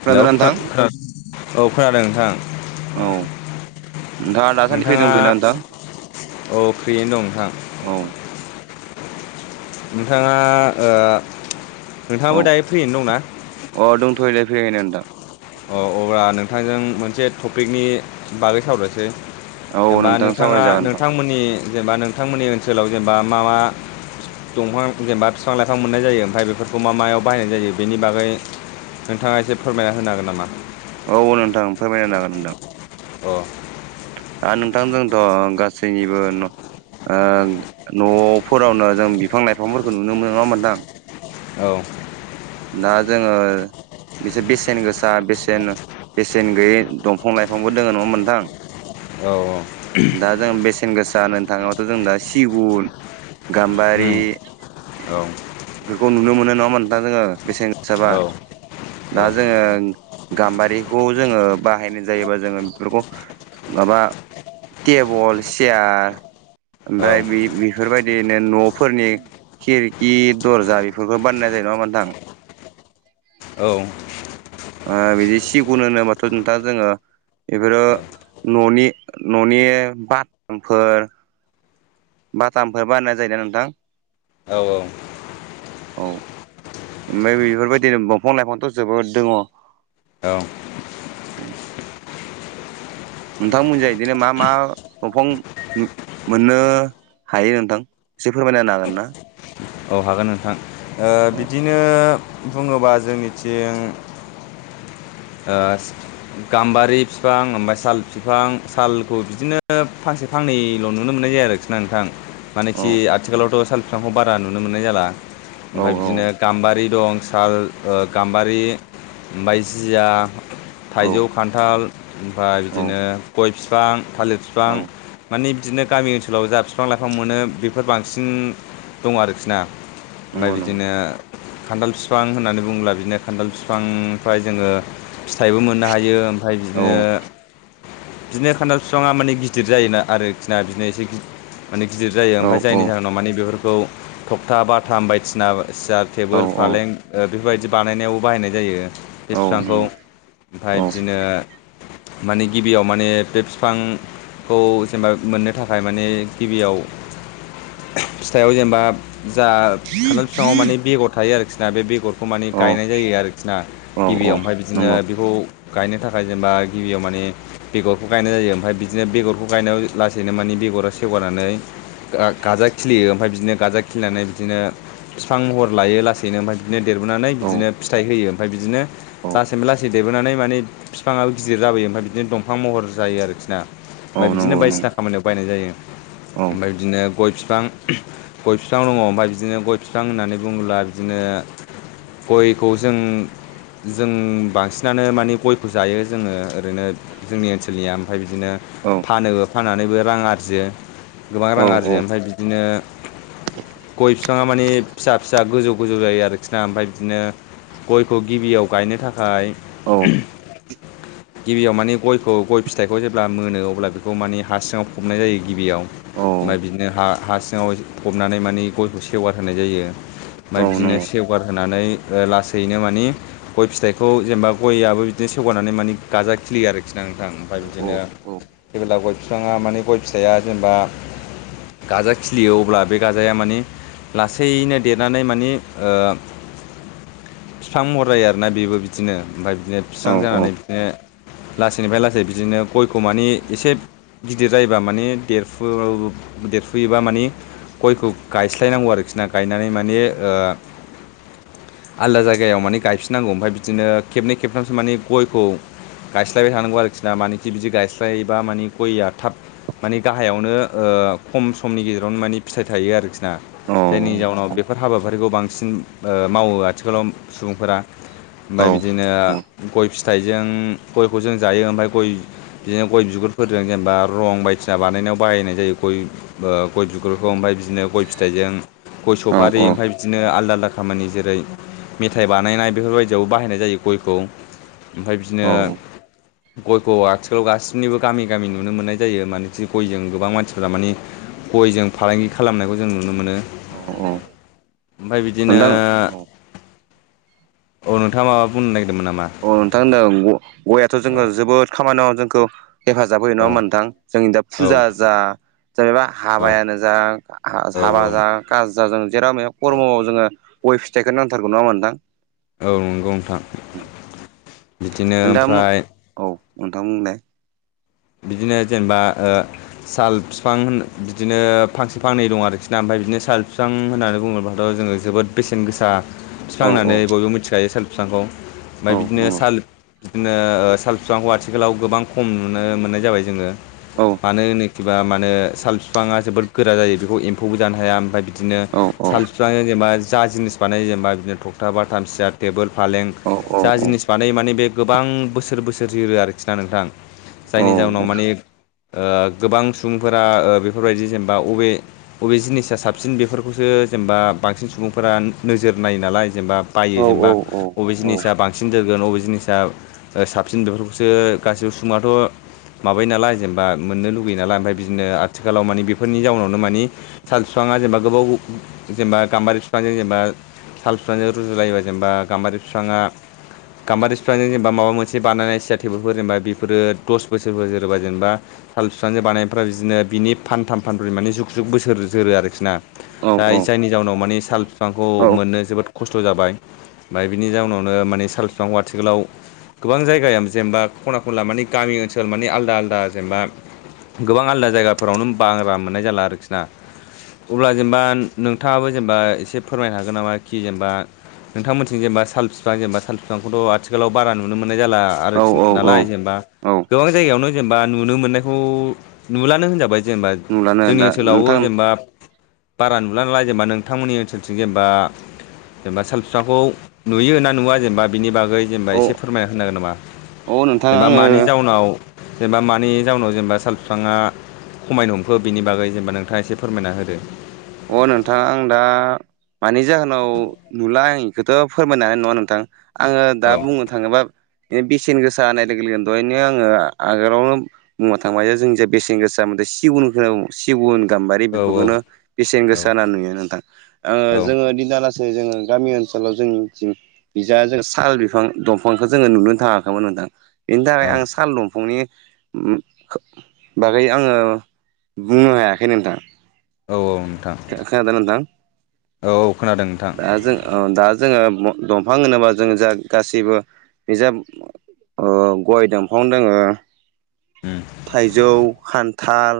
हेल' खोनादोंना नोंथां खोना-खोनादों? औ खोनादों नोंथां। औ नोंथाङा दासान्दि फ्रि नोंथाङा दंथ'योना नोंथां औ फ्रियैनो दं नोंथां? औ नोंथाङा ओ नोंथाङाबो दायो औ फ्रियैनो दंना? अ दंथ'यो दे फ्रियैनो नोंथां। अ अब्ला नोंथांजों मोनसे टपिकनि बागै सावरायनोसै। औ जेनेबा नोंथां नोंथाङा सावराय जागोन नोंथां नोंथांमोननि जेनेबा नोंथांमोननि ओनसोलाव जेनेबा मा मा दंफां जेनेबा फिफां लाइफां मोननाय जायो, ओमफ्राय बेफोरखौ मा मायाव बाहायनाय जायो बेनि बागै नोंथाङा एसे फोरमायना होनो हागोन नामा? औ नोंथां फोरमायना होनो हागोन नोंथां। अ। दा नोंथां जोंथ' गासैनिबो न ओ न'फोरावनो जों बिफां लाइफांफोरखौ नुनो मोनो नङा होमबा नोंथां? औ। दा जोङो बिसोर बेसेन गोसा बेसेन बेसेन गैयै दंफां लाइफांबो दोङो नङा होमबा नोंथां? [inaudible] औ औ। दा जों बेसेन गोसा होनो थाङोबाथ' जों दा सिगुन गाम्बारि उम औ बेफोरखौ नुनो मोनो नङा होमबा नोंथां जोङो? बेसेन गोसाबा औ दा जोङो गाम्बारिखौ जोङो बाहायनाय जायोबा जोङो बेफोरखौ माबा टेबल चियार औ ओमफ्राय बे-बेफोरबायदिनो न'फोरनि खिरखि, दरजा बेफोरखौ बानायनाय जायो नङा होमबा नोंथां? औ। ओ बिदि सिगुन होनोबाथ' नोंथां जोङो बेफोरो न'नि न'नि बाथामफोर बाटामफोर बाननाय जायोना नोंथां? औ औ। औ ओमफाय बेफोरबायदिनो दंफां लाइफांथ' जोबोद दङ। औ उम। नोंथांमोनजों बिदिनो मा मा दंफां नु मोननो हायो नोंथां, एसे फोरमायना होनो हागोन ना? औ हागोन नोंथां। ओ औ बिदिनो बुङोबा जोंनिथिं ओ गाम्बारि फिफां ओमफाय साल बिफां सालखौ बिदिनो फांसे फांनैल' नुनो मोननाय जायो आरोखि ना नोंथां। औ मानेखि आथिखालावथ' साल बिफांखौ बारा नुनो मोननाय जाला। औ ओमफ्राय बिदिनो गाम्बारि दं साल ओ गाम्बारि ओमफाय जिया औ थाइजौ खान्थाल ओमफाय औ बिदिनो गय फिफां, थालिर औ फिफां माने बिदिनो गामि ओनसोलाव जा फि बिफां लाइफां मोनो बेफोर बांसिन दं आरोखि ना। ओमफ्राय नंगौ नंगौ बिदिनो खान्थाल फिफां होननानै बुङोब्ला बिदिनो खान्थाल फिफांनिफ्राय जोङो फिथाइबो मोननो हायो। ओमफ्राय औ बिदिनो बिदिनो खान्थाल बिफाङा माने गिदिर जायोना आरोखिना बिनो एसे गि माने गिदिर जायो औ ओमफाय औ जायनि जाहोनाव माने बेफोरखौ थखथा बाथाम बायदिसिना। सियार औ टेबोल फालें औ ओ बेफोरबायदि बानायनायावबो बाहायनाय जायो। बे फिफांखौ नंगौ औ ओमफाय बिदिनो माने गिबियाव माने बे फिफां। खौ जेनेबा मोननो थाखाय माने गिबियाव। फिथाइाव जेनेबा जा। खान्थाल फिफाङाव माने बेगर थायो आरोखिना बे बेगरखौ माने औ गायनाय जायो आरोखि ना। औ औ गिबियाव ओमफाय बिदिनो नंगौ बेखौ गायनो थाखाय जेनेबा गिबियाव माने। बेगरखौ गायनाय जायो ओमफ्राय बिदिनो बेगरखौ गायनायाव लासैनो मानि बेगरा सेवगारनानै। गा गाजा खिलियो ओमफ्राय बिदिनो गाजा खिलिनानै बिदिनो फिफां महर लायो लास दिनो ओमफ्राय बिदिनो देरबोनानै औ बिदिनो फिथाइ होयो ओमफ्राय बिदिनो। औ लासैबो लासै देरबोनानै माने बिफाङाबो गिदिर जाबोयो ओमफफ्राय बिदिनो दंफां महर जायो आरोखि ना औ ओमफफ्राय बिदिनो नंगौ नंगौ बायदिसिना खामानियाव बायनाय जायो औ ओमफफ्राय बिदिनो गय बिफां गय बिफां दङ ओमफफ्राय बिदिनो गय बिफां होननानै बुङोब्ला बिदिनो गयखौ जों जों बांसिनानो माने गयखौ जायो जोङो ओरैनो जोंनि ओनसोलनिया ओमफ्राय बिदिनो औ फानोबो फाननानैबो रां आरजियो गोबां औ नंगौ औ रां आरजियो औ ओमफ्राय बिदिनो गय बिफाङा माने फिसा फिसा गोजौ गोजौ जायो आरोखि ना ओमफफ्राय बिदिनो गयखौ गिबियाव गायनो थाखाय औ गिबियाव माने गयखौ गय फिथाइखौ जेब्ला मोनो अब्ला बेखौ माने हारासङाव फबनाय जायो गिबियाव औ ओमफफ्राय बिदिनो हा हा सिङाव फबनानै माने गयखौ सेवार होनाय जायो ओमफफ्राय बिदिनो सेवगार होनानै लासैनो मानि गय फिथाइखौ जेनेबा गयाबबो बिदिनो सेवगनानै माने गाजा खिलियो आरोखि खिनांथां ओमफफ्राय बिदिनो जेबोब्ला गय बिफाङा माने गय फिसाइआ जेनेबा गाजा खिलियो अब्ला बे गाजाया माने लासैनो देरनानै माने ओ बिफां महर जायो आरो आराना बेबो बिदिनो ओमफ्राय बिदिनो बिसबां जानानै लासैनिफ्राय लासै बिदिनो गयखौ मानि एसे गिदिर जायोबा माने देर देरफुयोबा माने गयखौ गायस्लायनांगौ आरोखि ना गायनानै माने ओ आलादा जायगायाव माने गायफिननांगौ ओमफ्राय बिदिनो खेबनै खेबथामसो माने गयखौ गायस्लायबाय थानांगौ आरोखि ना मानेखि बिदि गायस्लायोबा माने गयया थाब माने गाहायावनो ओ खम समनि गेजेरावनो माने फिथाइ थायो आरोखि जायनि जाउनाव बेफोर हाबाफारिखौ ओ बांसिन मावो आथिखालाव सुबुंफोरा ओमफफ्राय बिदिनो गय फिथाइजों गयखौ जों जायो ओमफ्राय गय बिदिनो गय बिगुरफोरजों जेनेबा रं बायदिसिना बानायनायाव बाहायनाय जायो गय गय बिगुरखौ ओमफ्राय बिदिनो गय फिथाइजों गय सफारि ओमफ्राय बिदिनो आलदा आलदा खामानि जेरै मेथाइ बानायनाय बेफोरबायदियावबो बाहायनाय जायो गयखौ ओमफ्राय बिदिनो गयखौ आथिखालाव गासैबो निबो गामि गामि नुनो मोननाय जायो मान गयजों गोबां मानसिफ्रा माने गयजों फालांगि खालामनायखौ जों नुनो मोनो ओमफ्राय बिदिनो नोंथां औ औ नोंथाङा माबा बुंनो नागिरदोंमोन नामा? अ नोंथां होनदों गययाथ' औ जोंङो जोबोद खामानियाव जोंखो हेफाजाब होयो औ नङा होनबा नोंथां जोंनि दा औ फुजा जा जेनेबा हाबायानो जा औ हाबा औ जा गाज जा जों? जेराव मेराव खर्म'आव जोङो गय फिथाइखौनो नांथारगौ नङा होनबा नोंथां औ नंगौ नोंथां बिदिनो ओमफ्राय औ नोंथां बुंलाय बिदिनो जेनेबा ओ साल फिफां होन बिदिनो फांसे फांनै दं आरोखि ना ओमफ्राय बिदिनो साल फिफां होननानै बुंङोब्लाथ' जोङो जोबोद बेसेन गोसा बुं औ नोंथां बुंलाय औ बिफां औ होननानै बयबो मिथिखायो साल फिफांखौ औ ओमफफ्राय बिदिनो नंगौ साल बिदिनो साल फिफांखौ आथिखालाव गोबां खम नुनो मोननाय जाबाय जोङो। औ। मानो होनखिबा माने साल फिफाङा जोबोद गोरा जायो बेखौ एम्फौबो जानो हाया ओमफफ्राय। बिदिनो औ औ साल फिफां जेनेबा जा जिनिस बानायो जेनेबा बिदिनो थखथाब बाथा सियार टेबोल फालें औ जा जिनिस बानाय माने बे गोबां बोसोर बोसोर जिरो आरोखि ना नोंथां। औ जायनि जाहोनाव माने ओ गोबां सुबुंफोरा ओ बेफोरबायदि जेनेबा अबे बबे जिनिसा साबसिन बेफोरखौसो जेनेबा बांसिन सुबुंफोरा नोजोर नायो नालाय जेनेबा बायो औ औ जेनेबा बबे जिनिसा बां साबसिन देरगोन बबे जिनिसा साबसिन बेफोरखौसो गाैबो सुबुं आथह माबायो नालाय जेनेबा मोननो लुगैयो नालाय ओमफ्राय बिदिनो आथिखालाव माने बेफोरनि जाउनावनो मानि साल बिफाङा जेनेबा गोबाव जेनेबा गाम्बारि बिफांजों जेनेबा साल बिफांजों रुजुलायोबा जेनेबा गाम्बारि बिफाङा गाम्बारिफ्रजों जेनेबा माबा मोनसे बानायनाय सिया टेबोफोर जेनेबा बेफोरो दस बोसोरफोरबो जोरोबा जेनेबा साल बिफांजों बानायफ्रा बिदिनो बिनि फानथाम फानब्रै मानानि जुग जुग बोसोर जोरो आरोखि ना। औ दा जायनि जाउनाव माने साल फिफांखौ मोननो जोबोद खस्थ' जाबाय ओमफफ्राय बिनि जाउनावनो माने साल बिफांखौ आथिखालाव गोबां जायगायाव जेनबा खना खनला मानानि गामि ओनसोल ओनसोल मानि आलदा आलदा जेनेबा गोबां आलदा जायगाफोरावनो बारा मोननाय जाला आरोखि। ना अब्ला जेनेबा नोंथाङाबो जेनेबा एसे फोरमायनो हागोन नामा कि जेनेबा नोंथांमोनथि जेनब साल बिफां जेनब साल बिफांखौथ' आथिखालाव बारा नुनो मोननाय जाला। आरोखि औ नालाय जेनेबा औ। गोबां जायगायावनो जेनेबा नुनो मोननायखौ नुलानो होनजाबाय। जेनेबा नुलानो जोंनि दा ओनसोलावबो नोंथां जेनेबा बारा नुला नलाय जेनेबा नोंथांमोननि ओनसोलथिं जेनेबा जेनेबा साल बिफाखौ नुयो ना नुवा जेनेबा बिनि बागै जेनेबा औ एसे फोरमायना होनांगोन नामा औ नोंथां जेनेबा आङो मानि उनाव जेनेबा मानि जाउनाव जेनेबा साल बिफाङा खमायनो हमखो बिनि बागै जेनेबा नोंथाङा एसे फोरमायना होदो। अ नोंथाङा आं दा मानि जाहोनाव नुला आं बेखौथ' फोरमायनो हानाय नङा नोंथां। आङो दा औ बुंनो थाङोबा बेसेन गोसा होनानाय लोगो लोग दहायनो आङो आगोलावनो बुंनोथांनोबा जों जाय बेसेन गोसा जोन सिगुननो खोनो, सिगुन गाम्बारि औ औ बेफोरखौनो बेसेन औ गोसा होना नुयो नोंथां जोङो औ दिना आल गासै जोङो गामि ओनसोलाव जोंनिथिं बि जों साल बिफां दंफांखौ जोङो नुनो थाङाखैमोन नोथां। बेनि थाखाय औ आं साल दंफांनि बागै आङो बुंनो हायाखै नोंथां। औ औ। नोंथां खोनादोंना नोंथाङा? औ खोनादों नोंथां दा जों ओ दा जोङो दंफां होनोबा जोङो जा गासैबो बिजाब ओ गय दानफां दङो। उम थाइजौ, खान्थाल,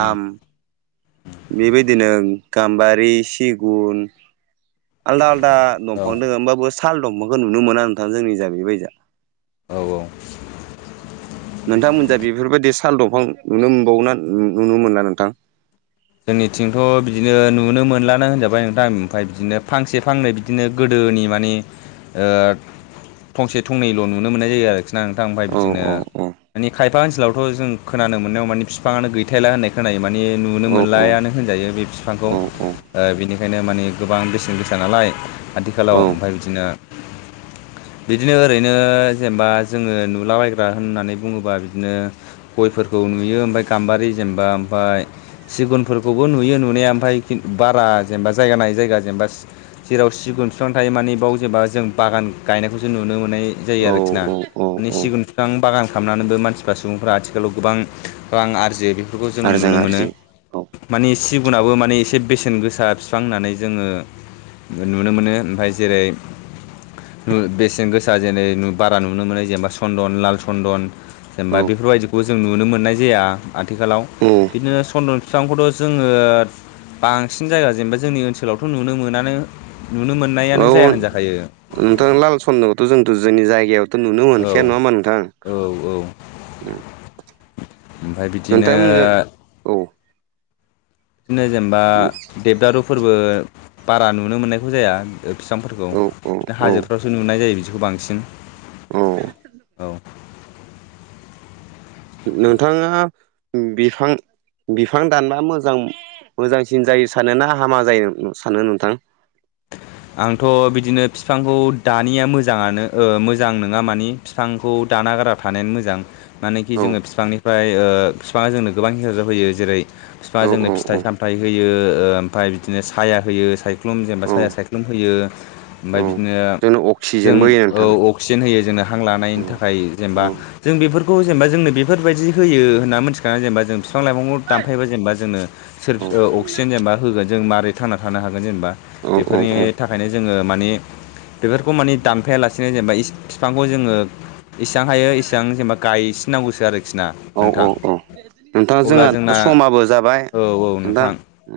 उम बेबायदिनो गाम्बारि, सिगुन आलदा आलदा औ दंफां दङ होनोमबाबबो साल दंफांखौ नुनो मोना नोंथां जोंनि जागैबायदिआ। औ औ। नोंथांमोनजा बेफोरबायदि साल दंफां नुनो मोनबावो ना नुनो मोनला नोंथां? जोंनिथिंथ' बिदिनो नुनो मोनलानो होनजाबाय नोंथां ओमफाय बिदिनो फांसे फांनै बिदिनो गोदोनि मानि ओ थंसे थंनैल' नुनो मोननाय जायो आरोखि ना नोंथां उमफाय औ बिदिनो औ माने खायफा ओनसोलावथ' जों खोनानो मोननायाव मानि फिफाङानो गै थारला होननाय खोनायो माने नुनो औ मोनलायानो होनजायो बे बिफांखौ। औ ओ बिनिखायनो माने गोबां बेसेन गोसा नालाय आथिखालाव ओमफाय बिदिनो बिदिनो ओरैनो जेनेबा जोङो नुलाबायग्रा होननानै बुङोबा बिदिनो गयफोरखौ नुयो ओमफाय गाम्बारि जेनबा ओमफाय सिगुनफोरखौबो नुयो नुनाया ओमफाय बारा जेनेबा जायगा नायै जायगा जेनेबा जेराव सिगुन बिफां थायो माने बाव जेनबा जों बागान गायनायखौ जों नुनो मोननाय जायो औ आरोखि ना औ औ माने औ सिगुन बिफां बागान खालामनानैबो मानसिफ्रा सुबुंफ्रा आथिखालाव गोबां रां आरजियो बेफोरखौ जों आरो नुनो मोनो। आरजि औ माने सिगुनाबो माने एसे बेसेन गोसा बिफां होननानै जोङो नुनो मोनो ओमफाय जेरै बेसेन गोसा जेनै बारा नुनो मोनै जेनेबा चन्दन लाल सन्दन औ जेनेबा बेफोरबायदिखौ जों नुनो मोननाय जाया आथिखालाव। उम। बिदिनो सन्दन बिफांखौथ' जोङो बांसिन जायगा जेनेबा जोंनि ओनसोलावथ' नुनो मोनानो नुनो औ मोननायानो जाया होनजाखायो। नोंथां लाल सन्दखौथ' जोंथ' जोंनि जायगायाव नुनो औ मोनखाया नङा औ होमबा नोंथां? औ उम ओमफ्राय बिदिनो नोंथांमोनजा औ बिदिनो जेनबा देबदारुफोरबो बारा नुनो मोननायखौ जाया। बिफांफोरखौ औ औ बिदिनो औ हाजोफ्रावसो नुनाय जायो बिदिखौ बांसिन औ। नोंथाङा बिफां बिफां दानबा मोजां मोजांसिन जायो सानो ना हामा जायो सानो नोंथां? आंथ' बिदिनो बिफांखौ दानिया मोजाङानो ओ मोजां नङा माने बिफांखौ दाना गारा थानायानो मोजां। मानोेखि औ जोङो बिफांनिफ्राय ओ बिफाङा जोंनो गोबां हेफाजाब होयो जेरै बिफाङा औ जोंनो औ फिथाइ औ साम थाइ होयो ओमफाय बिदिनो साया होयो सायख्लुम जेनबा औ साया सायख्लुम होयो औ ओमफाय बिदिनो जोंनो जों अक्सिजेनबो होयो ओ नोंथां अक्सिजेन होयो जोंनो हां लानायनि औ थाखाय जेनबा। औ जों बेफोरखौ जेनबा जोंनो बेफोरबायदि होयो होन्ना मिथिखाना जेनबा जों बिफां लाइफांखौ दानफायबा जेनबा जोंनो सोर औ अक्सिजेन जेनबा होगोन जों मारै थांना थानो हागोन जेनबा। बेफोरनि थाखायनो जोङो माने बेफोरखौ माने दानफायालासिनो जेनेबा बिफांखौ जोङो इसेबां हायो इसेबां जेनेबा गायसिनांगौसो आरोखि ना नोंथां। नोंथाङा अब्ला जोंहा जोंना समाबो जाबाय औ औ नोंथां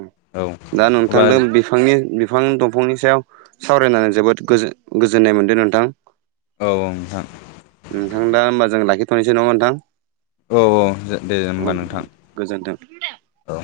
उम औ दा अब्ला नोंथांदों बि फांनि बिफां दंफांनि सायाव सावरायनानै जोबोद गोजो गोजोननाय मोनदों नोंथां। औ नोंथां। नोंथां दा होमबा जों लाखिथ'नोसै नामा नोंथां? औ औ जे दे होमबा नोंथां गोजोन्थों औ।